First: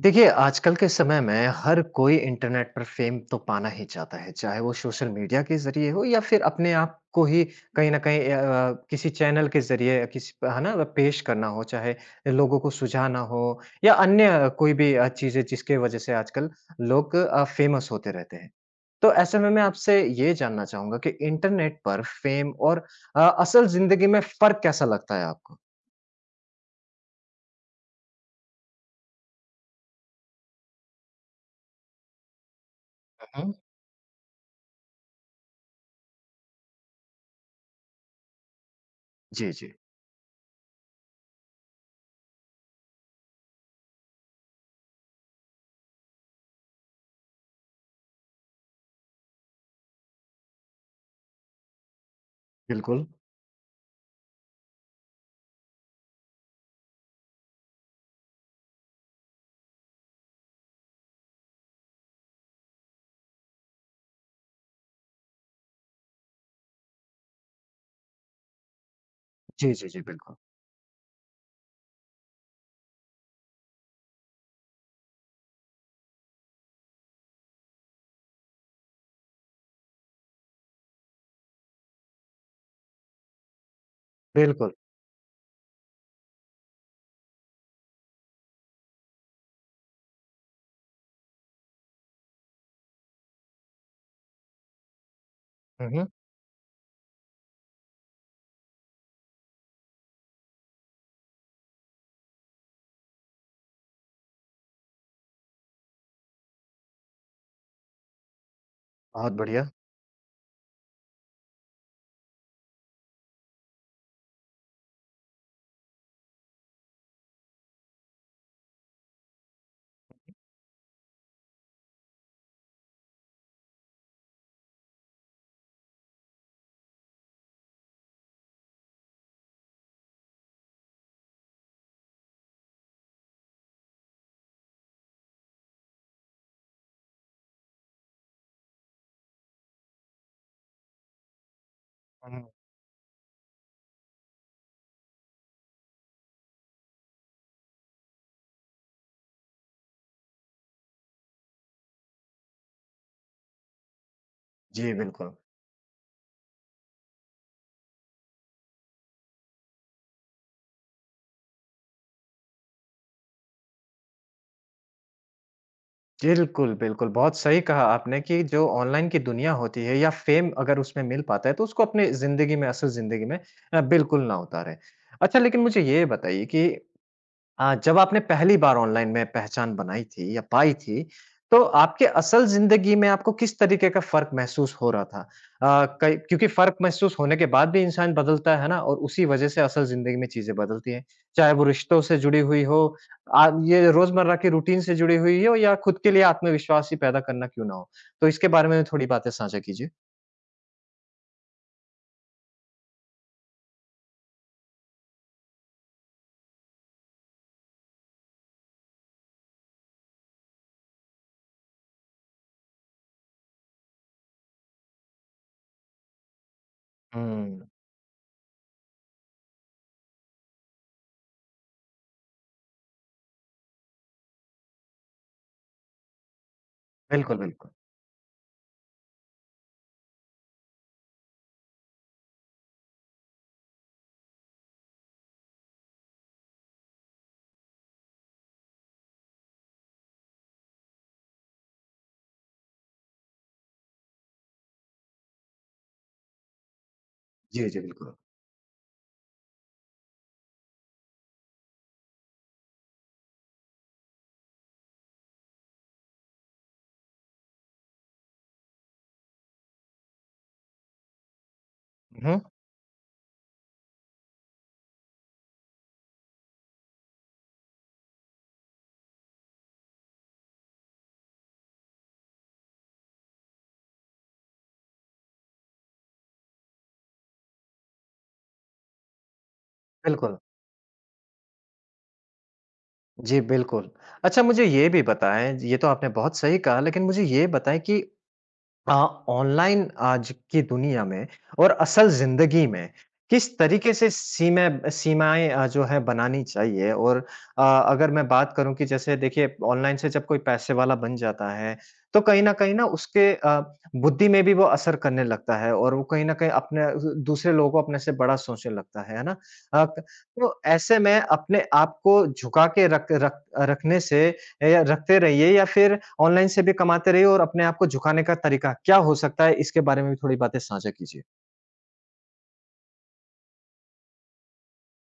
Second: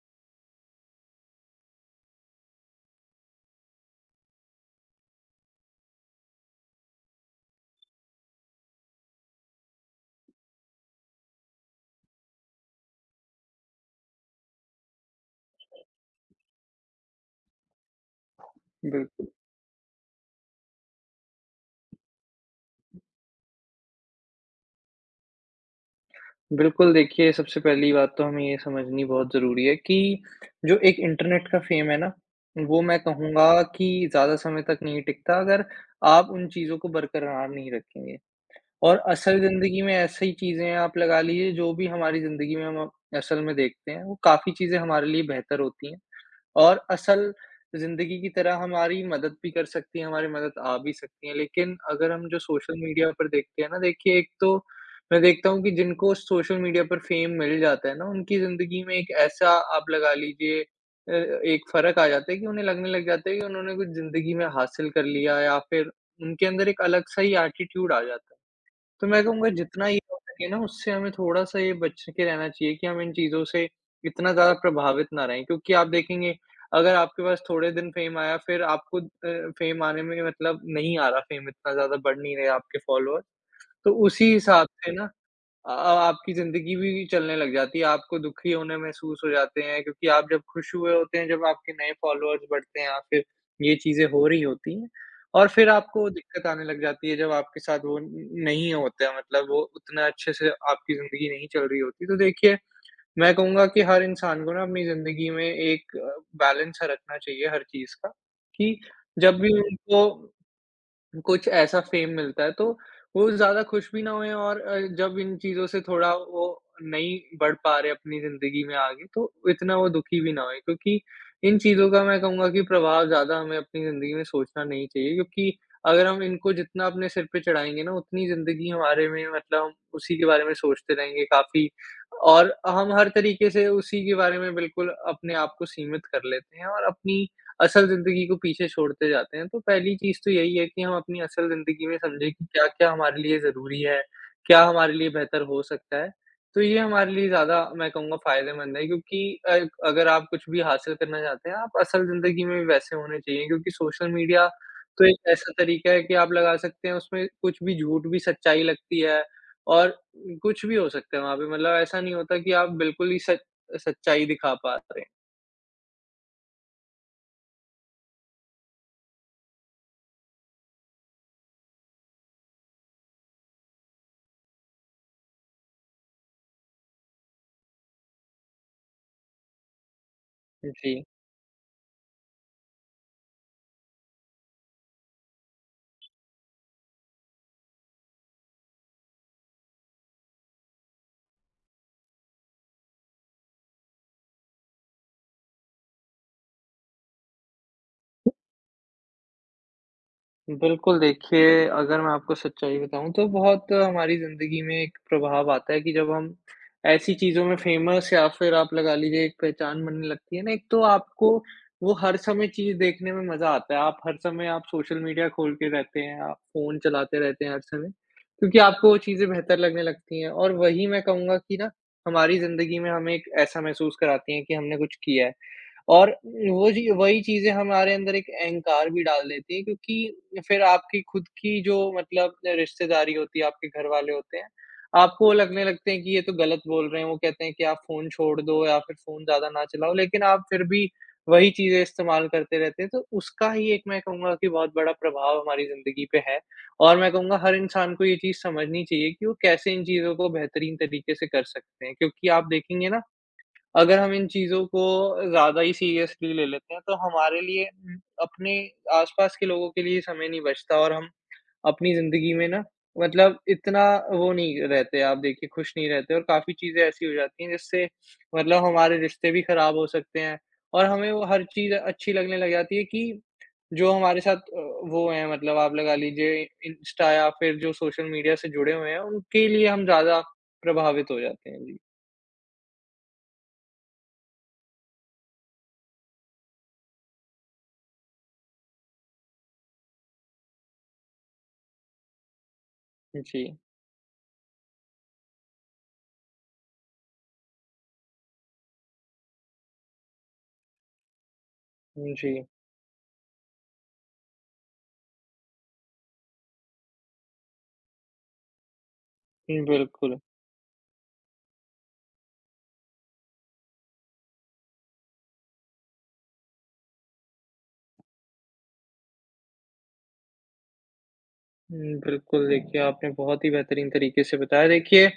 देखिए, आजकल के समय में हर कोई इंटरनेट पर फ़ेम तो पाना ही चाहता है, चाहे वो सोशल मीडिया के ज़रिए हो या फिर अपने आप को ही कहीं न कहीं किसी चैनल के ज़रिए किसी प है ना? पेश करना हो, चाहे लोगों को सुझाना हो या अन्य कोई भी चीज़ें जिसके वज़ह से आजकल लोग फ़ेमस होते रहते हैं। बिल तो ऐसे में मैं आपसे ये जानना चाहूँगा कि इंटरनेट पर फ़ेम और असल ज़िंदगी में फ़र्क कैसा लगता है आपको? बिल्कुल, देखिए, सबसे पहली बात तो हमें ये समझनी बहुत ज़रूरी है कि जो एक इंटरनेट का फ़ेम है ना, वो मैं हुँ, हुँ। कहूँगा कि ज़्यादा समय तक नहीं टिकता अगर आप उन चीज़ों को बरकरार नहीं रखेंगे। और असल जी, जी, ज़िंदगी में ऐसी चीज़ें आप लगा लीजिए, जो भी हमारी ज़िंदगी में हम असल में देखते हैं, वो काफ़ी चीज़ें हमारे लिए बेहतर होती हैं। और असल ज़िंदगी की तरह हमारी मदद भी कर सकती है, हमारी मदद आ भी सकती है। लेकिन अगर हम जो सोशल बिल्कुल। मीडिया पर देखते हैं ना, देखिए, एक तो मैं देखता हूँ कि जिनको सोशल मीडिया पर फ़ेम मिल जाता है ना, उनकी ज़िंदगी में एक ऐसा आप लगा लीजिए, अ, एक फ़र्क आ जाता है कि उन्हें लगने लग जाता है कि उन्होंने कुछ ज़िंदगी में हासिल कर लिया, या फिर उनके अंदर एक अलग-सा ही एटीट्यूड आ जाता है। तो मैं कहूँगा, जी, जितना जी, ये जी, हो बिल्कुल। सके ना, उससे हमें थोड़ा-सा ये बच के रहना चाहिए कि हम इन चीज़ों से इतना ज़्यादा प्रभावित ना रहें। क्योंकि आप देखेंगे, अगर आपके पास थोड़े दिन फ़ेम आया, फिर आपको फ़ेम आने में मतलब नहीं आ रहा, फ़ेम इतना ज़्यादा बढ़ नहीं रहे आपके फ़ॉलोअर, तो उसी हिसाब बिल्कुल। से ना आपकी ज़िंदगी भी चलने लग जाती है, आपको दुखी होने महसूस हो जाते हैं, क्योंकि आप जब खुश हुए होते हैं, जब आपके नए फ़ॉलोअर्स बढ़ते हैं या फिर ये चीज़ें हो रही होती हैं, और फिर हुँ, हुँ। आपको दिक्कत आने लग जाती है जब आपके साथ वो न नहीं होता है, मतलब वो उतना अच्छे से आपकी ज़िंदगी नहीं चल रही होती। तो देखिए, मैं कहूँगा कि हर इंसान को ना अपनी ज़िंदगी में एक बैलेंस सा रखना चाहिए हर चीज़ का, कि बहुत जब भी बढ़िया। उनको कुछ ऐसा फेम मिलता है, तो वो ज़्यादा खुश भी ना होएँ, और जब इन चीज़ों से थोड़ा वो नहीं बढ़ पा रहे अपनी ज़िंदगी में आगे, तो इतना वो दुखी भी ना होएँ। क्योंकि इन चीज़ों का मैं कहूँगा कि प्रभाव ज़्यादा हमें अपनी ज़िंदगी में सोचना नहीं चाहिए, क्योंकि अगर हम इनको जितना अपने सिर पे चढ़ाएँगे ना, उतनी ज़िंदगी हमारे में मतलब हम उसी के बारे में सोचते रहेंगे काफ़ी, और हम हर तरीके से उसी के बारे में बिल्कुल अपने आप को सीमित कर लेते हैं, और अपनी असल ज़िंदगी को पीछे छोड़ते जाते हैं। तो पहली चीज़ तो यही है कि हम अपनी असल ज़िंदगी में समझें हुँ। कि क्या-क्या हमारे लिए ज़रूरी है, क्या हमारे लिए बेहतर हो सकता है। तो ये हमारे लिए ज़्यादा मैं कहूँगा फ़ायदेमंद है, क्योंकि अगर आप कुछ भी हासिल करना चाहते हैं, आप असल ज़िंदगी में भी वैसे होने चाहिए, क्योंकि सोशल मीडिया जी, तो एक बिल्कुल। ऐसा तरीका है कि आप लगा सकते हैं, उसमें कुछ भी झूठ भी सच्चाई लगती है, और कुछ भी हो सकता है वहाँ पे। मतलब ऐसा नहीं होता कि आप बिल्कुल ही सच सच्चाई दिखा पा रहे हैं। बिल्कुल, बिल्कुल, बहुत सही कहा आपने कि जो ऑनलाइन की दुनिया होती है या फ़ेम अगर उसमें मिल पाता है, तो उसको अपने ज़िंदगी में, असल ज़िंदगी में बिल्कुल ना उतारें। अच्छा, लेकिन मुझे ये बताइए कि जब आपने पहली बार ऑनलाइन में पहचान बनाई थी या पाई जी। थी, तो आपके असल ज़िंदगी में आपको किस तरीके का फ़र्क महसूस हो रहा था? कई क्योंकि फ़र्क महसूस होने के बाद भी इंसान बदलता है ना और उसी वज़ह से असल ज़िंदगी में चीज़ें बदलती हैं। चाहे वो रिश्तों से जुड़ी हुई हो, आ ये रोज़मर्रा की रूटीन से जुड़ी हुई हो या खुद के लिए आत्मविश्वास ही पैदा करना क्यों ना हो। तो इसके बारे में थोड़ी बातें साझा कीजिए। बिल्कुल, देखिए, अगर मैं आपको सच्चाई बताऊँ तो बहुत हमारी ज़िंदगी में एक प्रभाव आता है कि जब हम ऐसी चीज़ों में फ़ेमस, या फिर आप लगा लीजिए एक पहचान बनने लगती है ना, एक तो आपको वो हर समय चीज़ देखने में मज़ा आता है। आप हर समय आप सोशल मीडिया खोल के रहते हैं, आप फ़ोन चलाते रहते हैं हर हुँ। समय, क्योंकि आपको वो चीज़ें बेहतर लगने लगती हैं, और वही मैं कहूँगा कि ना हमारी ज़िंदगी में हमें एक ऐसा महसूस कराती हैं कि हमने कुछ किया है। और वो, जी, वही बिल्कुल, चीज़ें बिल्कुल। हमारे अंदर एक अहंकार भी डाल देती हैं, क्योंकि फिर आपकी खुद की जो मतलब रिश्तेदारी होती है, आपके घर वाले होते हैं, आपको वो लगने लगते हैं कि ये तो गलत बोल रहे हैं, वो कहते हैं कि आप फ़ोन छोड़ दो या फिर फ़ोन ज़्यादा ना चलाओ, लेकिन आप फिर भी वही चीज़ें इस्तेमाल करते रहते हैं। तो उसका ही एक मैं कहूँगा कि बहुत बड़ा प्रभाव हमारी ज़िंदगी पे है, और मैं कहूँगा हर जी, जी, इंसान को बिल्कुल। ये चीज़ समझनी चाहिए कि वो कैसे इन चीज़ों को बेहतरीन तरीके से कर सकते हैं। क्योंकि आप देखेंगे ना, अगर हम इन चीज़ों को ज़्यादा ही सीरियसली ले लेते हैं, तो हमारे लिए अपने आस-पास के लोगों के लिए समय नहीं बचता, और हम अपनी ज़िंदगी हुँ, में ना मतलब इतना वो नहीं रहते, आप देखिए खुश नहीं रहते, और काफ़ी चीज़ें ऐसी हो जाती हैं जिससे मतलब हमारे रिश्ते भी खराब हो सकते हैं, और हमें वो हर चीज़ अच्छी लगने लग जाती है कि जो हमारे साथ वो हैं, मतलब आप लगा लीजिए इंस्टा या फिर जो सोशल मीडिया से जुड़े हुए हैं, उनके लिए हम ज़्यादा बिल्कुल। प्रभावित हो जाते हैं। जी। जी, बिल्कुल। अच्छा मुझे ये भी बताएँ, ये तो आपने बहुत सही कहा लेकिन मुझे ये बताएँ कि अ, ऑनलाइन आज की दुनिया में और असल ज़िंदगी में जी। किस तरीके से सीमाएँ जो है बनानी चाहिए और अगर मैं बात करूँ कि जैसे देखिए ऑनलाइन से जब कोई पैसे वाला बन जाता है, तो कहीं न उसके बुद्धि में भी वो असर करने लगता है और वो कहीं न कहीं अपने दूसरे लोगों को अपने से बड़ा सोचने लगता है ना? जी। बिल्कुल। तो ऐसे में अपने आप को झुका के रख रख रखने से ए, या रखते रहिए या फिर ऑनलाइन से भी कमाते रहिए और अपने आप को झुकाने का तरीका क्या हो सकता है, इसके बारे में भी थोड़ी बातें साझा कीजिए? हुँ, बिल्कुल, देखिए, आपने बहुत ही बेहतरीन तरीके से बताया। देखिए,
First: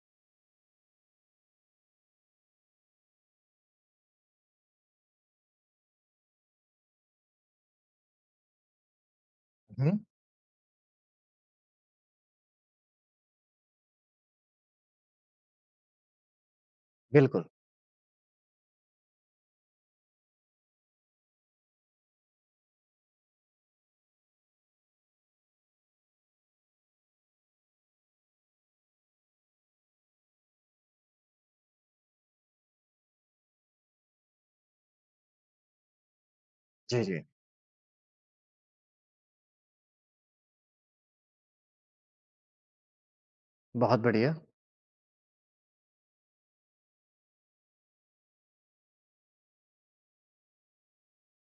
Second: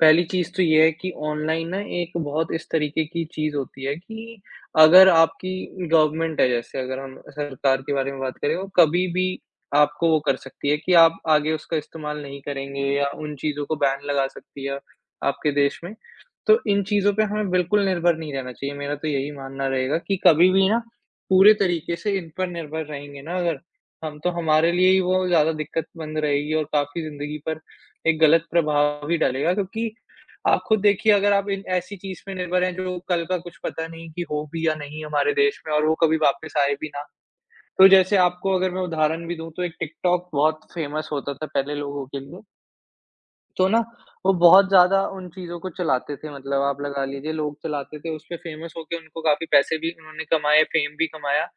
पहली चीज़ तो ये है कि ऑनलाइन ना एक बहुत इस तरीके की चीज़ होती है कि अगर आपकी गवर्नमेंट है, जैसे अगर हम सरकार के बारे में बात करें, वो कभी भी हुँ, आपको वो कर सकती है कि आप आगे उसका इस्तेमाल नहीं करेंगे, या उन चीज़ों को बैन लगा सकती है आपके देश में। तो इन चीज़ों पे बिल्कुल। हमें बिल्कुल निर्भर नहीं रहना चाहिए, मेरा तो यही मानना रहेगा कि कभी भी ना पूरे तरीके से इन पर निर्भर रहेंगे ना अगर, हम तो हमारे लिए ही वो ज़्यादा दिक्कत बन रहेगी, और काफ़ी ज़िंदगी पर एक गलत प्रभाव भी डालेगा, क्योंकि आप खुद देखिए अगर आप इन ऐसी चीज़ पे निर्भर हैं जो कल का कुछ पता नहीं कि हो भी या नहीं हमारे देश में, और वो कभी वापस आए भी जी, ना। जी। तो जैसे आपको अगर मैं उदाहरण भी दूँ, तो एक टिकटॉक बहुत फ़ेमस होता था पहले लोगों के लिए, तो ना बहुत वो बढ़िया। बहुत ज़्यादा उन चीज़ों को चलाते थे, मतलब आप लगा लीजिए लोग चलाते थे, उसपे फ़ेमस होके उनको काफ़ी पैसे भी उन्होंने कमाए, फ़ेम भी कमाया।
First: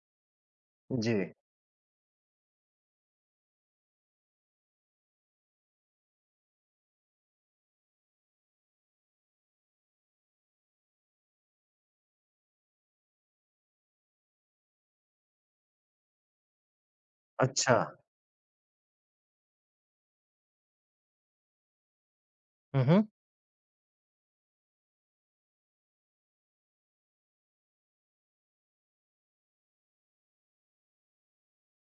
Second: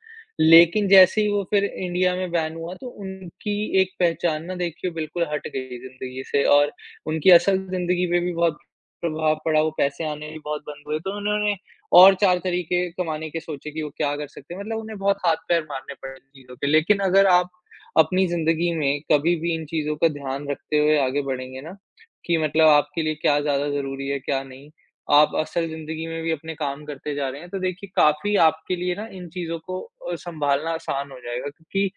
लेकिन जी। जैसे ही वो फिर इंडिया में बैन हुआ, तो उनकी एक पहचान ना देखिए बिल्कुल हट गई ज़िंदगी से, और उनकी असल ज़िंदगी पे भी बहुत प्रभाव पड़ा, वो पैसे आने भी बहुत बंद हुए। तो उन्होंने और 4 तरीके कमाने के सोचे कि वो क्या कर सकते हैं, मतलब उन्हें बहुत हाथ-पैर मारने पड़े इन चीज़ों के। लेकिन अगर आप अच्छा। अपनी ज़िंदगी में कभी भी इन चीज़ों का ध्यान रखते हुए आगे बढ़ेंगे ना, कि मतलब हुँ, आपके हुँ। लिए क्या ज़्यादा ज़रूरी है, क्या नहीं। आप असल ज़िंदगी में भी अपने काम करते जा रहे हैं, तो देखिए काफ़ी आपके लिए ना इन चीज़ों को सँभालना आसान हो जाएगा, क्योंकि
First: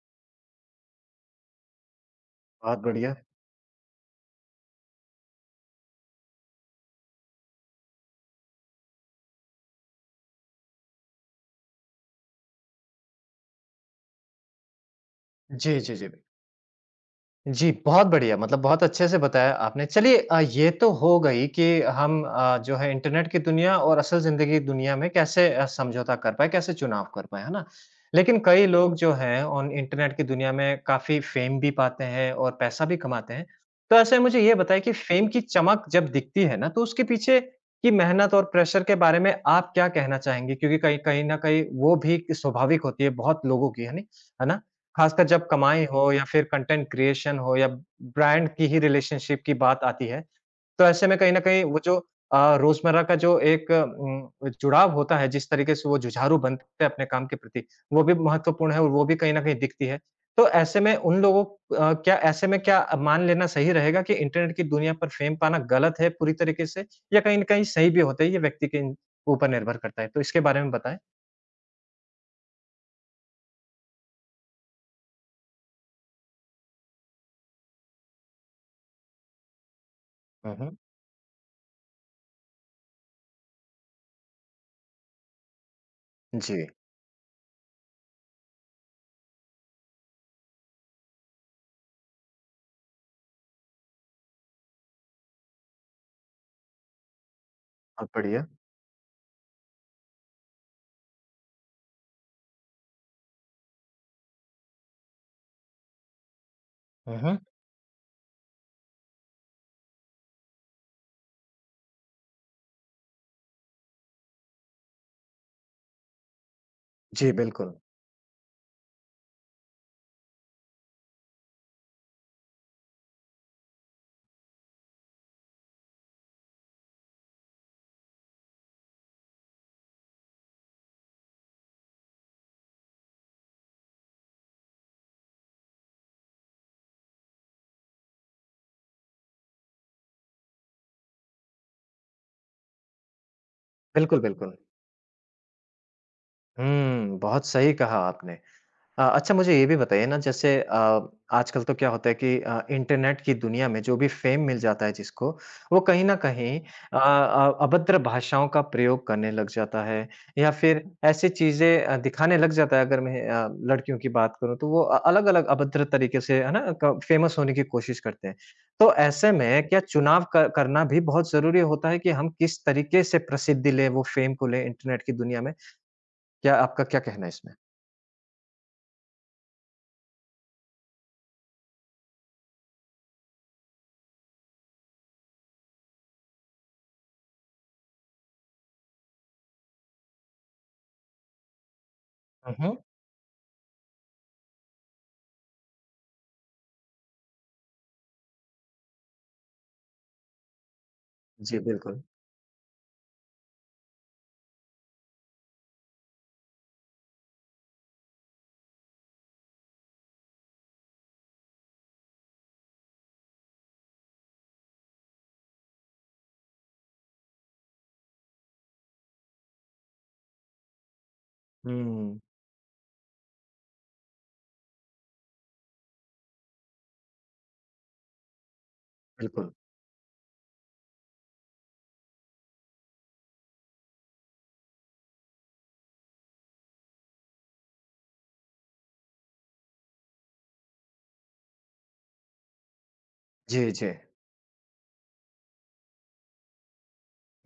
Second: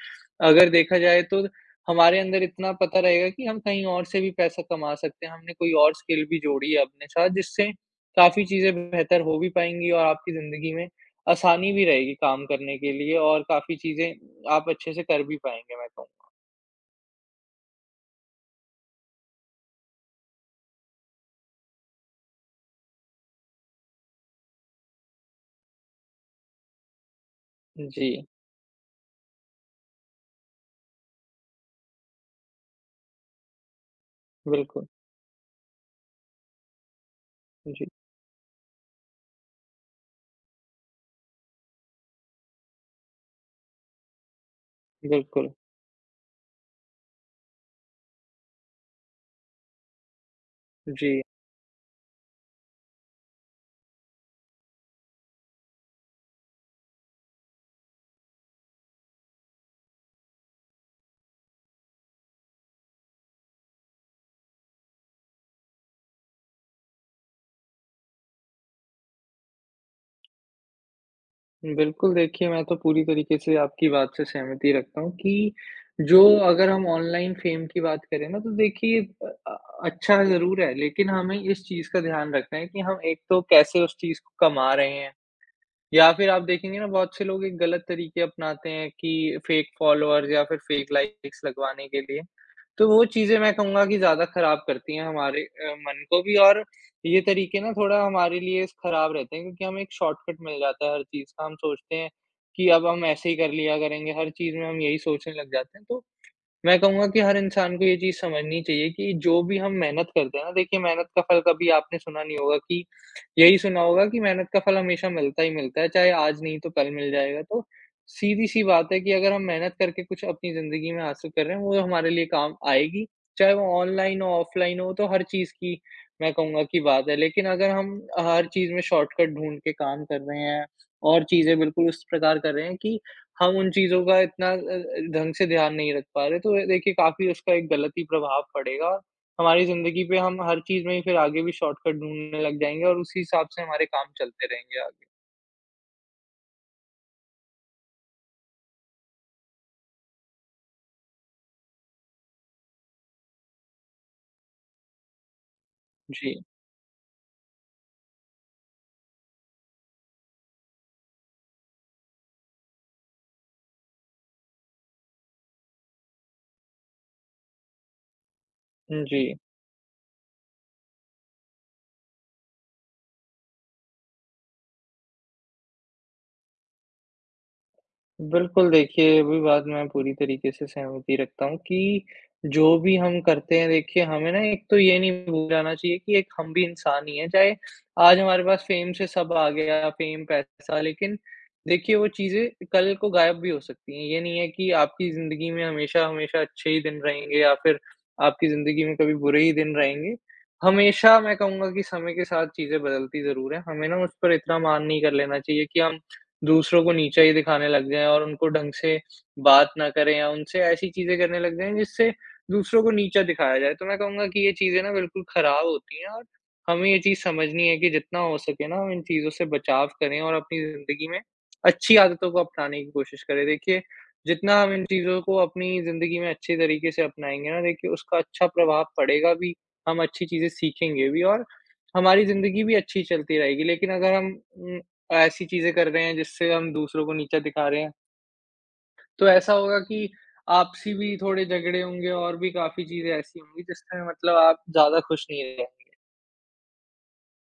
अगर देखा जाए तो हमारे अंदर इतना बहुत पता बढ़िया। रहेगा कि हम कहीं और से भी पैसा कमा सकते हैं, हमने कोई और स्किल भी जोड़ी है अपने साथ जिससे काफ़ी चीज़ें बेहतर हो भी पाएँगी, और आपकी ज़िंदगी में आसानी भी रहेगी काम करने के लिए, और काफ़ी चीज़ें आप अच्छे से कर भी पाएँगे जी, मैं जी, जी। कहूँगा। जी, बहुत बढ़िया, मतलब बहुत अच्छे से बताया आपने। चलिए ये तो हो गई कि हम जो है इंटरनेट की दुनिया और असल ज़िंदगी की दुनिया में कैसे समझौता कर पाएँ, कैसे चुनाव कर पाएँ, है ना? जी, लेकिन कई लोग जो हैं ऑन इंटरनेट की दुनिया में काफ़ी फ़ेम भी पाते हैं और पैसा भी कमाते हैं। तो ऐसे में मुझे ये बताइए बिल्कुल। कि फ़ेम की चमक जब दिखती है ना, तो उसके पीछे जी, की मेहनत और प्रेशर के बारे में आप क्या कहना चाहेंगी? क्योंकि कहीं कहीं न कहीं वो भी स्वाभाविक होती है बहुत लोगों की, है नी? है ना? खासकर जब बिल्कुल। कमाई हो या फिर कंटेंट क्रिएशन हो या ब्रांड की ही रिलेशनशिप की बात आती है, तो ऐसे में जी। कहीं न कहीं वो जो रोज़मर्रा का जो एक जुड़ाव होता है, जिस तरीके से वो जुझारू बनते हैं अपने काम के प्रति, वो भी महत्वपूर्ण है और वो भी कहीं न कहीं दिखती है। तो ऐसे में उन लोगों अ, क्या ऐसे में क्या मान लेना सही रहेगा कि इंटरनेट की दुनिया पर फेम पाना गलत है पूरी तरीके से या कहीं न कहीं सही भी होता है? ये व्यक्ति के ऊपर निर्भर करता है। तो इसके बारे में बताएँ। बिल्कुल, देखिए, मैं तो पूरी तरीके से आपकी बात से सहमति रखता हूँ कि जो अगर हम ऑनलाइन फ़ेम की बात करें ना, तो देखिए अच्छा हुँ, ज़रूर है, हुँ। लेकिन हमें इस चीज़ का ध्यान रखना है कि हम एक तो कैसे उस चीज़ को कमा रहे हैं, या फिर आप जी। देखेंगे ना बहुत से लोग एक गलत तरीके अपनाते हैं कि फ़ेक फ़ॉलोअर्स या फिर फ़ेक लाइक्स लगवाने के लिए। तो वो चीज़ें मैं कहूँगा कि ज़्यादा ख़राब करती हैं हमारे मन को भी, और ये तरीके ना थोड़ा बहुत हमारे बढ़िया। लिए ख़राब रहते हैं, क्योंकि हमें एक शॉर्टकट मिल जाता है हर चीज़ का। हम सोचते हैं कि अब हम ऐसे ही कर लिया करेंगे, हर चीज़ में हम यही सोचने लग जाते हैं। तो मैं कहूँगा हुँ, कि हर हुँ। इंसान को ये चीज़ समझनी चाहिए कि जो भी हम मेहनत करते हैं ना, देखिए मेहनत का फल कभी आपने सुना नहीं होगा कि यही सुना होगा कि मेहनत का फल हमेशा मिलता ही मिलता है, चाहे आज नहीं तो कल मिल जी, जाएगा। तो बिल्कुल। सीधी-सी बात है कि अगर हम मेहनत करके कुछ अपनी ज़िंदगी में हासिल कर रहे हैं, वो हमारे लिए काम आएगी, चाहे वो ऑनलाइन हो, ऑफ़लाइन हो, तो हर चीज़ की मैं कहूँगा कि बात है। लेकिन अगर हम हर चीज़ में शॉर्टकट ढूँढ के काम कर रहे हैं, और चीज़ें बिल्कुल उस प्रकार कर रहे हैं कि हम उन चीज़ों का इतना ढंग से ध्यान नहीं रख पा रहे, तो ये देखिए काफ़ी उसका एक गलत ही प्रभाव पड़ेगा, और हमारी ज़िंदगी पे हम हर चीज़ में ही फिर आगे भी शॉर्टकट ढूँढने लग जाएँगे, और उसी हिसाब से हमारे काम बिल्कुल, चलते बिल्कुल। रहेंगे आगे। हुँ, बहुत सही कहा आपने। अच्छा मुझे ये भी बताइए ना जैसे आजकल तो क्या होता है कि इंटरनेट की दुनिया में जो भी फ़ेम मिल जाता है जिसको, वो कहीं न जी। कहीं अभद्र भाषाओं का प्रयोग करने लग जाता है या फिर ऐसी चीज़ें दिखाने लग जाता है अगर मैं लड़कियों की बात करूँ तो वो अलग-अलग अभद्र तरीके से है ना क फ़ेमस होने की कोशिश करते हैं। तो जी। ऐसे में क्या चुनाव क करना भी बहुत ज़रूरी होता है कि हम किस तरीके से प्रसिद्धि लें, वो फ़ेम को लें इंटरनेट की दुनिया में? क्या आपका क्या कहना है इसमें? बिल्कुल, देखिए, ये भी बात मैं पूरी तरीके से सहमति रखता हूँ कि जो भी हम करते हैं, देखिए, हमें ना एक तो ये नहीं भूल जाना चाहिए कि एक हम भी इंसान ही हैं। चाहे आज हमारे पास फ़ेम से सब आ गया, फ़ेम, पैसा, लेकिन देखिए, वो हुँ, चीज़ें हुँ। कल को गायब भी हो सकती हैं। ये नहीं है कि आपकी ज़िंदगी में हमेशा-हमेशा अच्छे ही दिन रहेंगे या फिर आपकी ज़िंदगी में कभी बुरे ही दिन रहेंगे। हमेशा मैं जी, कहूँगा कि बिल्कुल। समय के साथ चीज़ें बदलती ज़रूर हैं। हमें ना उस पर इतना मान नहीं कर लेना चाहिए कि हम दूसरों को नीचा ही दिखाने लग जाएँ और उनको ढंग से बात ना करें या उनसे ऐसी चीज़ें करने लग जाएँ जिससे दूसरों को नीचा दिखाया जाए। तो मैं कहूँगा कि ये चीज़ें ना बिल्कुल ख़राब होती हैं और हमें ये चीज़ समझनी है कि जितना हो सके ना हम इन चीज़ों से बचाव करें और अपनी ज़िंदगी में अच्छी हुँ, आदतों को अपनाने की कोशिश करें। देखिए, जितना हम इन चीज़ों को अपनी ज़िंदगी में अच्छे तरीके से अपनाएँगे ना, देखिए उसका अच्छा प्रभाव पड़ेगा बिल्कुल। भी, हम अच्छी चीज़ें सीखेंगे भी और हमारी ज़िंदगी भी अच्छी चलती रहेगी। लेकिन अगर हम उम, ऐसी चीज़ें कर रहे हैं जिससे हम दूसरों को नीचा दिखा रहे हैं। तो ऐसा होगा कि आपसी भी थोड़े झगड़े होंगे और भी काफ़ी चीज़ें ऐसी होंगी जी, जी। जिसमें मतलब आप ज़्यादा खुश नहीं रहेंगे।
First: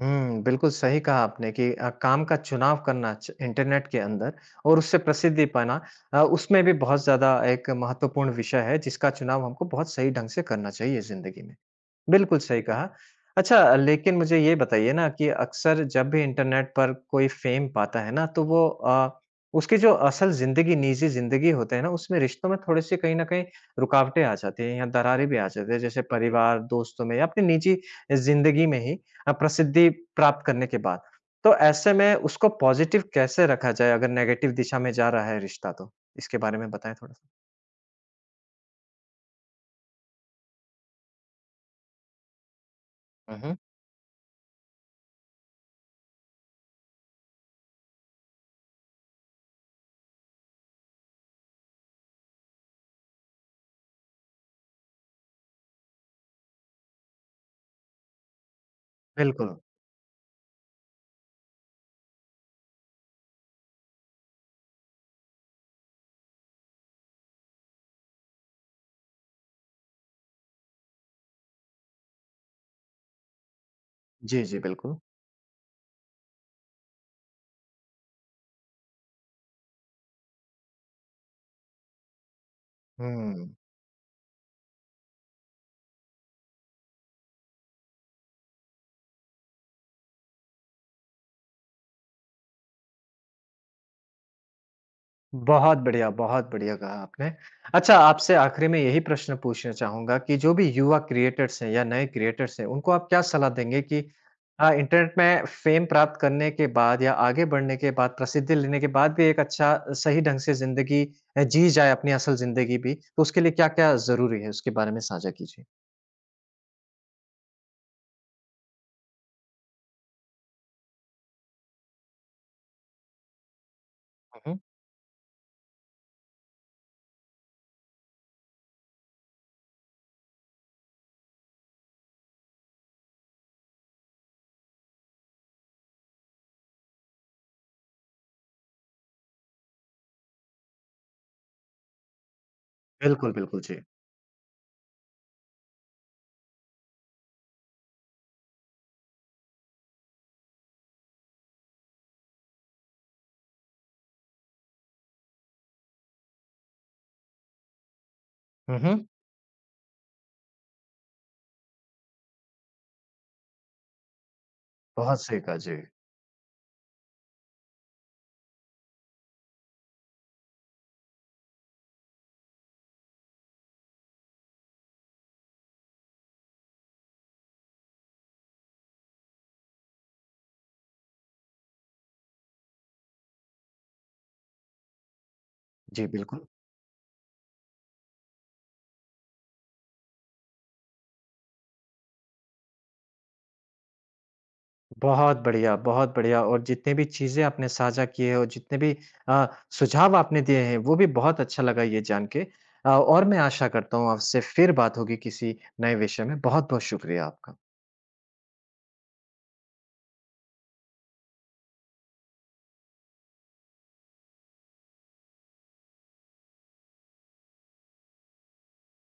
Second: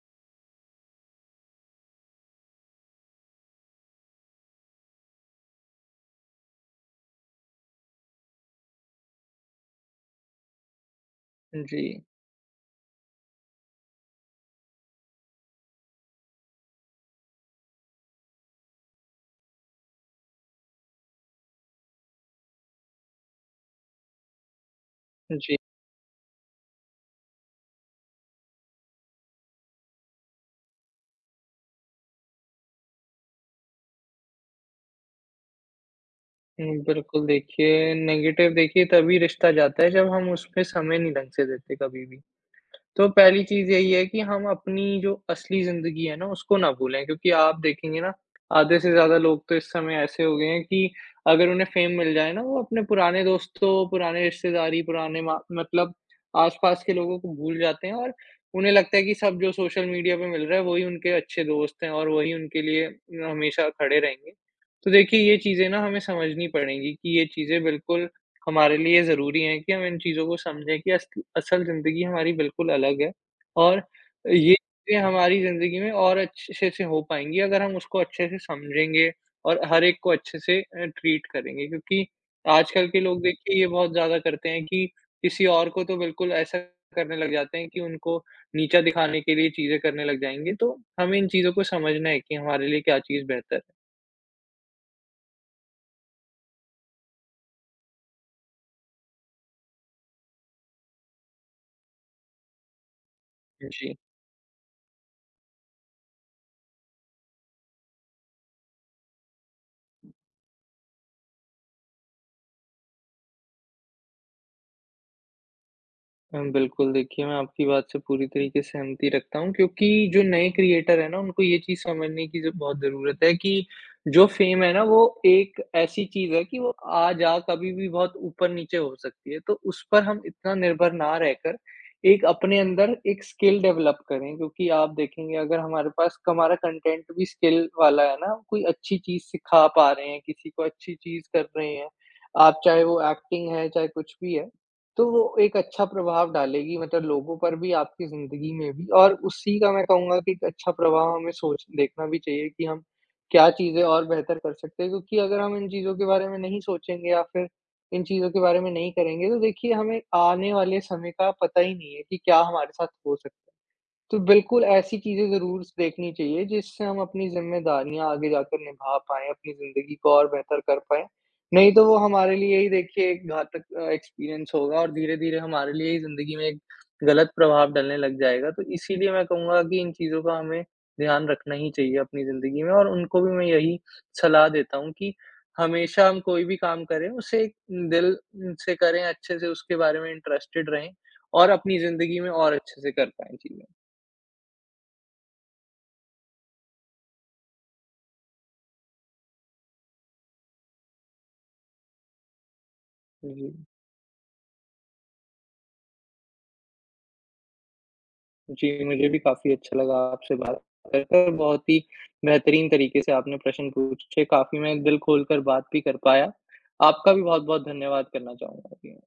हुँ, बिल्कुल सही कहा आपने कि काम का चुनाव करना च इंटरनेट के अंदर और उससे प्रसिद्धि पाना उसमें भी बहुत ज़्यादा एक महत्वपूर्ण विषय है, जिसका चुनाव हमको बहुत सही ढंग से करना चाहिए ज़िंदगी में। जी, बिल्कुल सही कहा। अच्छा लेकिन मुझे ये बताइए ना कि अक्सर जब भी इंटरनेट पर कोई फ़ेम पाता है ना, तो वो उसकी जो असल ज़िंदगी, निजी ज़िंदगी होते हैं ना, उसमें रिश्तों में थोड़ी-सी कहीं न कहीं रुकावटें आ जाती हैं या दरारें भी आ जी। जाती हैं। जैसे परिवार, दोस्तों में या अपनी निजी ज़िंदगी में ही प्रसिद्धि प्राप्त करने के बाद। तो ऐसे में उसको पॉज़िटिव कैसे रखा जाए अगर नेगेटिव दिशा में जा रहा है रिश्ता तो? इसके बारे में हुँ, बताएँ बिल्कुल, थोड़ा-सा। देखिए नेगेटिव, देखिए तभी रिश्ता जाता है जब हम उसपे समय नहीं ढंग से देते कभी भी। तो हुँ, पहली हुँ। चीज़ यही है कि हम अपनी जो असली ज़िंदगी है ना, उसको ना भूलें, क्योंकि आप देखेंगे ना, आधे से ज़्यादा लोग तो इस समय ऐसे हो गए हैं कि अगर उन्हें फ़ेम मिल जाए ना, वो अपने पुराने दोस्तों, पुराने रिश्तेदारी, पुराने मा मतलब आस-पास के लोगों को भूल जाते हैं और उन्हें लगता है कि सब जो बिल्कुल। सोशल मीडिया पे मिल रहा है, वही उनके अच्छे दोस्त हैं और वही उनके लिए हमेशा खड़े रहेंगे। तो देखिए, ये चीज़ें ना हमें समझनी पड़ेंगी कि ये चीज़ें बिल्कुल हमारे लिए ज़रूरी हैं कि हम इन चीज़ों को समझें कि असल असल ज़िंदगी हमारी बिल्कुल अलग है और जी, ये जी, बिल्कुल। चीज़ें हमारी ज़िंदगी में और अच्छे से हो पाएँगी अगर हम उसको अच्छे से समझेंगे और हर एक को अच्छे से ट्रीट करेंगे, क्योंकि आजकल के लोग हुँ। देखिए ये बहुत ज़्यादा करते हैं कि किसी और को तो बिल्कुल ऐसा करने लग जाते हैं कि उनको नीचा दिखाने के लिए चीज़ें करने लग जाएँगे, तो हमें इन चीज़ों को समझना है कि हमारे लिए क्या चीज़ बेहतर है। बहुत बढ़िया कहा आपने। अच्छा, आपसे आखिरी में यही प्रश्न पूछना चाहूँगा कि जो भी युवा क्रिएटर्स हैं या नए क्रिएटर्स हैं, उनको आप क्या सलाह देंगे जी। कि इंटरनेट में फ़ेम प्राप्त करने के बाद या आगे बढ़ने के बाद, प्रसिद्धि लेने के बाद भी एक अच्छा सही ढंग से ज़िंदगी जी जाए अपनी असल ज़िंदगी भी, तो उसके लिए क्या-क्या ज़रूरी है? उसके बारे में साझा कीजिए। बिल्कुल, देखिए मैं आपकी बात से पूरी तरीके से सहमति रखता हूँ, क्योंकि जो नए क्रिएटर हैं ना, उनको ये चीज़ समझने की ज बहुत ज़रूरत है कि जो हुँ, हुँ। फ़ेम है ना, वो एक ऐसी चीज़ है कि वो आ-जा कभी भी बहुत ऊपर-नीचे हो सकती है। तो उस पर हम इतना निर्भर ना रहकर एक अपने अंदर एक स्किल डेवलप करें, क्योंकि आप देखेंगे अगर हमारे पास हमारा कंटेंट भी स्किल वाला है ना, हम कोई अच्छी चीज़ सिखा पा रहे हैं, किसी को अच्छी चीज़ कर रहे हैं, आप चाहे वो बिल्कुल, एक्टिंग बिल्कुल, है, जी। चाहे कुछ भी है, तो वो एक अच्छा प्रभाव डालेगी मतलब लोगों पर भी, आपकी ज़िंदगी में भी और उसी का मैं कहूँगा कि एक अच्छा प्रभाव हमें सोच देखना भी चाहिए कि हम क्या चीज़ें और बेहतर कर सकते हैं। क्योंकि अगर हम इन चीज़ों के बारे में नहीं सोचेंगे या फिर इन चीज़ों के बारे में हुँ, नहीं हुँ। करेंगे, तो देखिए हमें आने वाले समय का पता ही नहीं है कि क्या हमारे साथ हो सकता है। तो बिल्कुल ऐसी बहुत चीज़ें सही कहा, ज़रूर स जी। देखनी चाहिए जिससे हम अपनी ज़िम्मेदारियाँ आगे जाकर निभा पाएँ, अपनी ज़िंदगी को और बेहतर कर पाएँ। नहीं तो वो हमारे लिए ही देखिए एक घातक एक्सपीरियंस होगा और धीरे-धीरे हमारे लिए ही ज़िंदगी में एक गलत प्रभाव डलने लग जाएगा। तो इसीलिए मैं कहूँगा कि इन चीज़ों का हमें ध्यान रखना ही चाहिए अपनी ज़िंदगी में और उनको भी मैं यही सलाह देता हूँ कि जी, हमेशा हम कोई बिल्कुल। भी काम करें, उसे एक दिल से करें, अच्छे से उसके बारे में इंटरेस्टेड रहें और अपनी ज़िंदगी में और अच्छे से कर पाएँ चीज़ें। बहुत बढ़िया और जितने भी चीज़ें आपने साझा की हैं और जितने भी अ, सुझाव आपने दिए हैं, वो भी बहुत अच्छा लगा ये जान के। और मैं जी। आशा करता हूँ आपसे फिर बात होगी किसी नए विषय में। बहुत-बहुत शुक्रिया आपका। जी, मुझे भी काफ़ी अच्छा लगा आपसे बात कर कर, बहुत ही बेहतरीन तरीके से आपने प्रश्न पूछे, काफ़ी मैं दिल खोलकर बात भी कर पाया। आपका भी बहुत-बहुत धन्यवाद करना चाहूँगा। जी।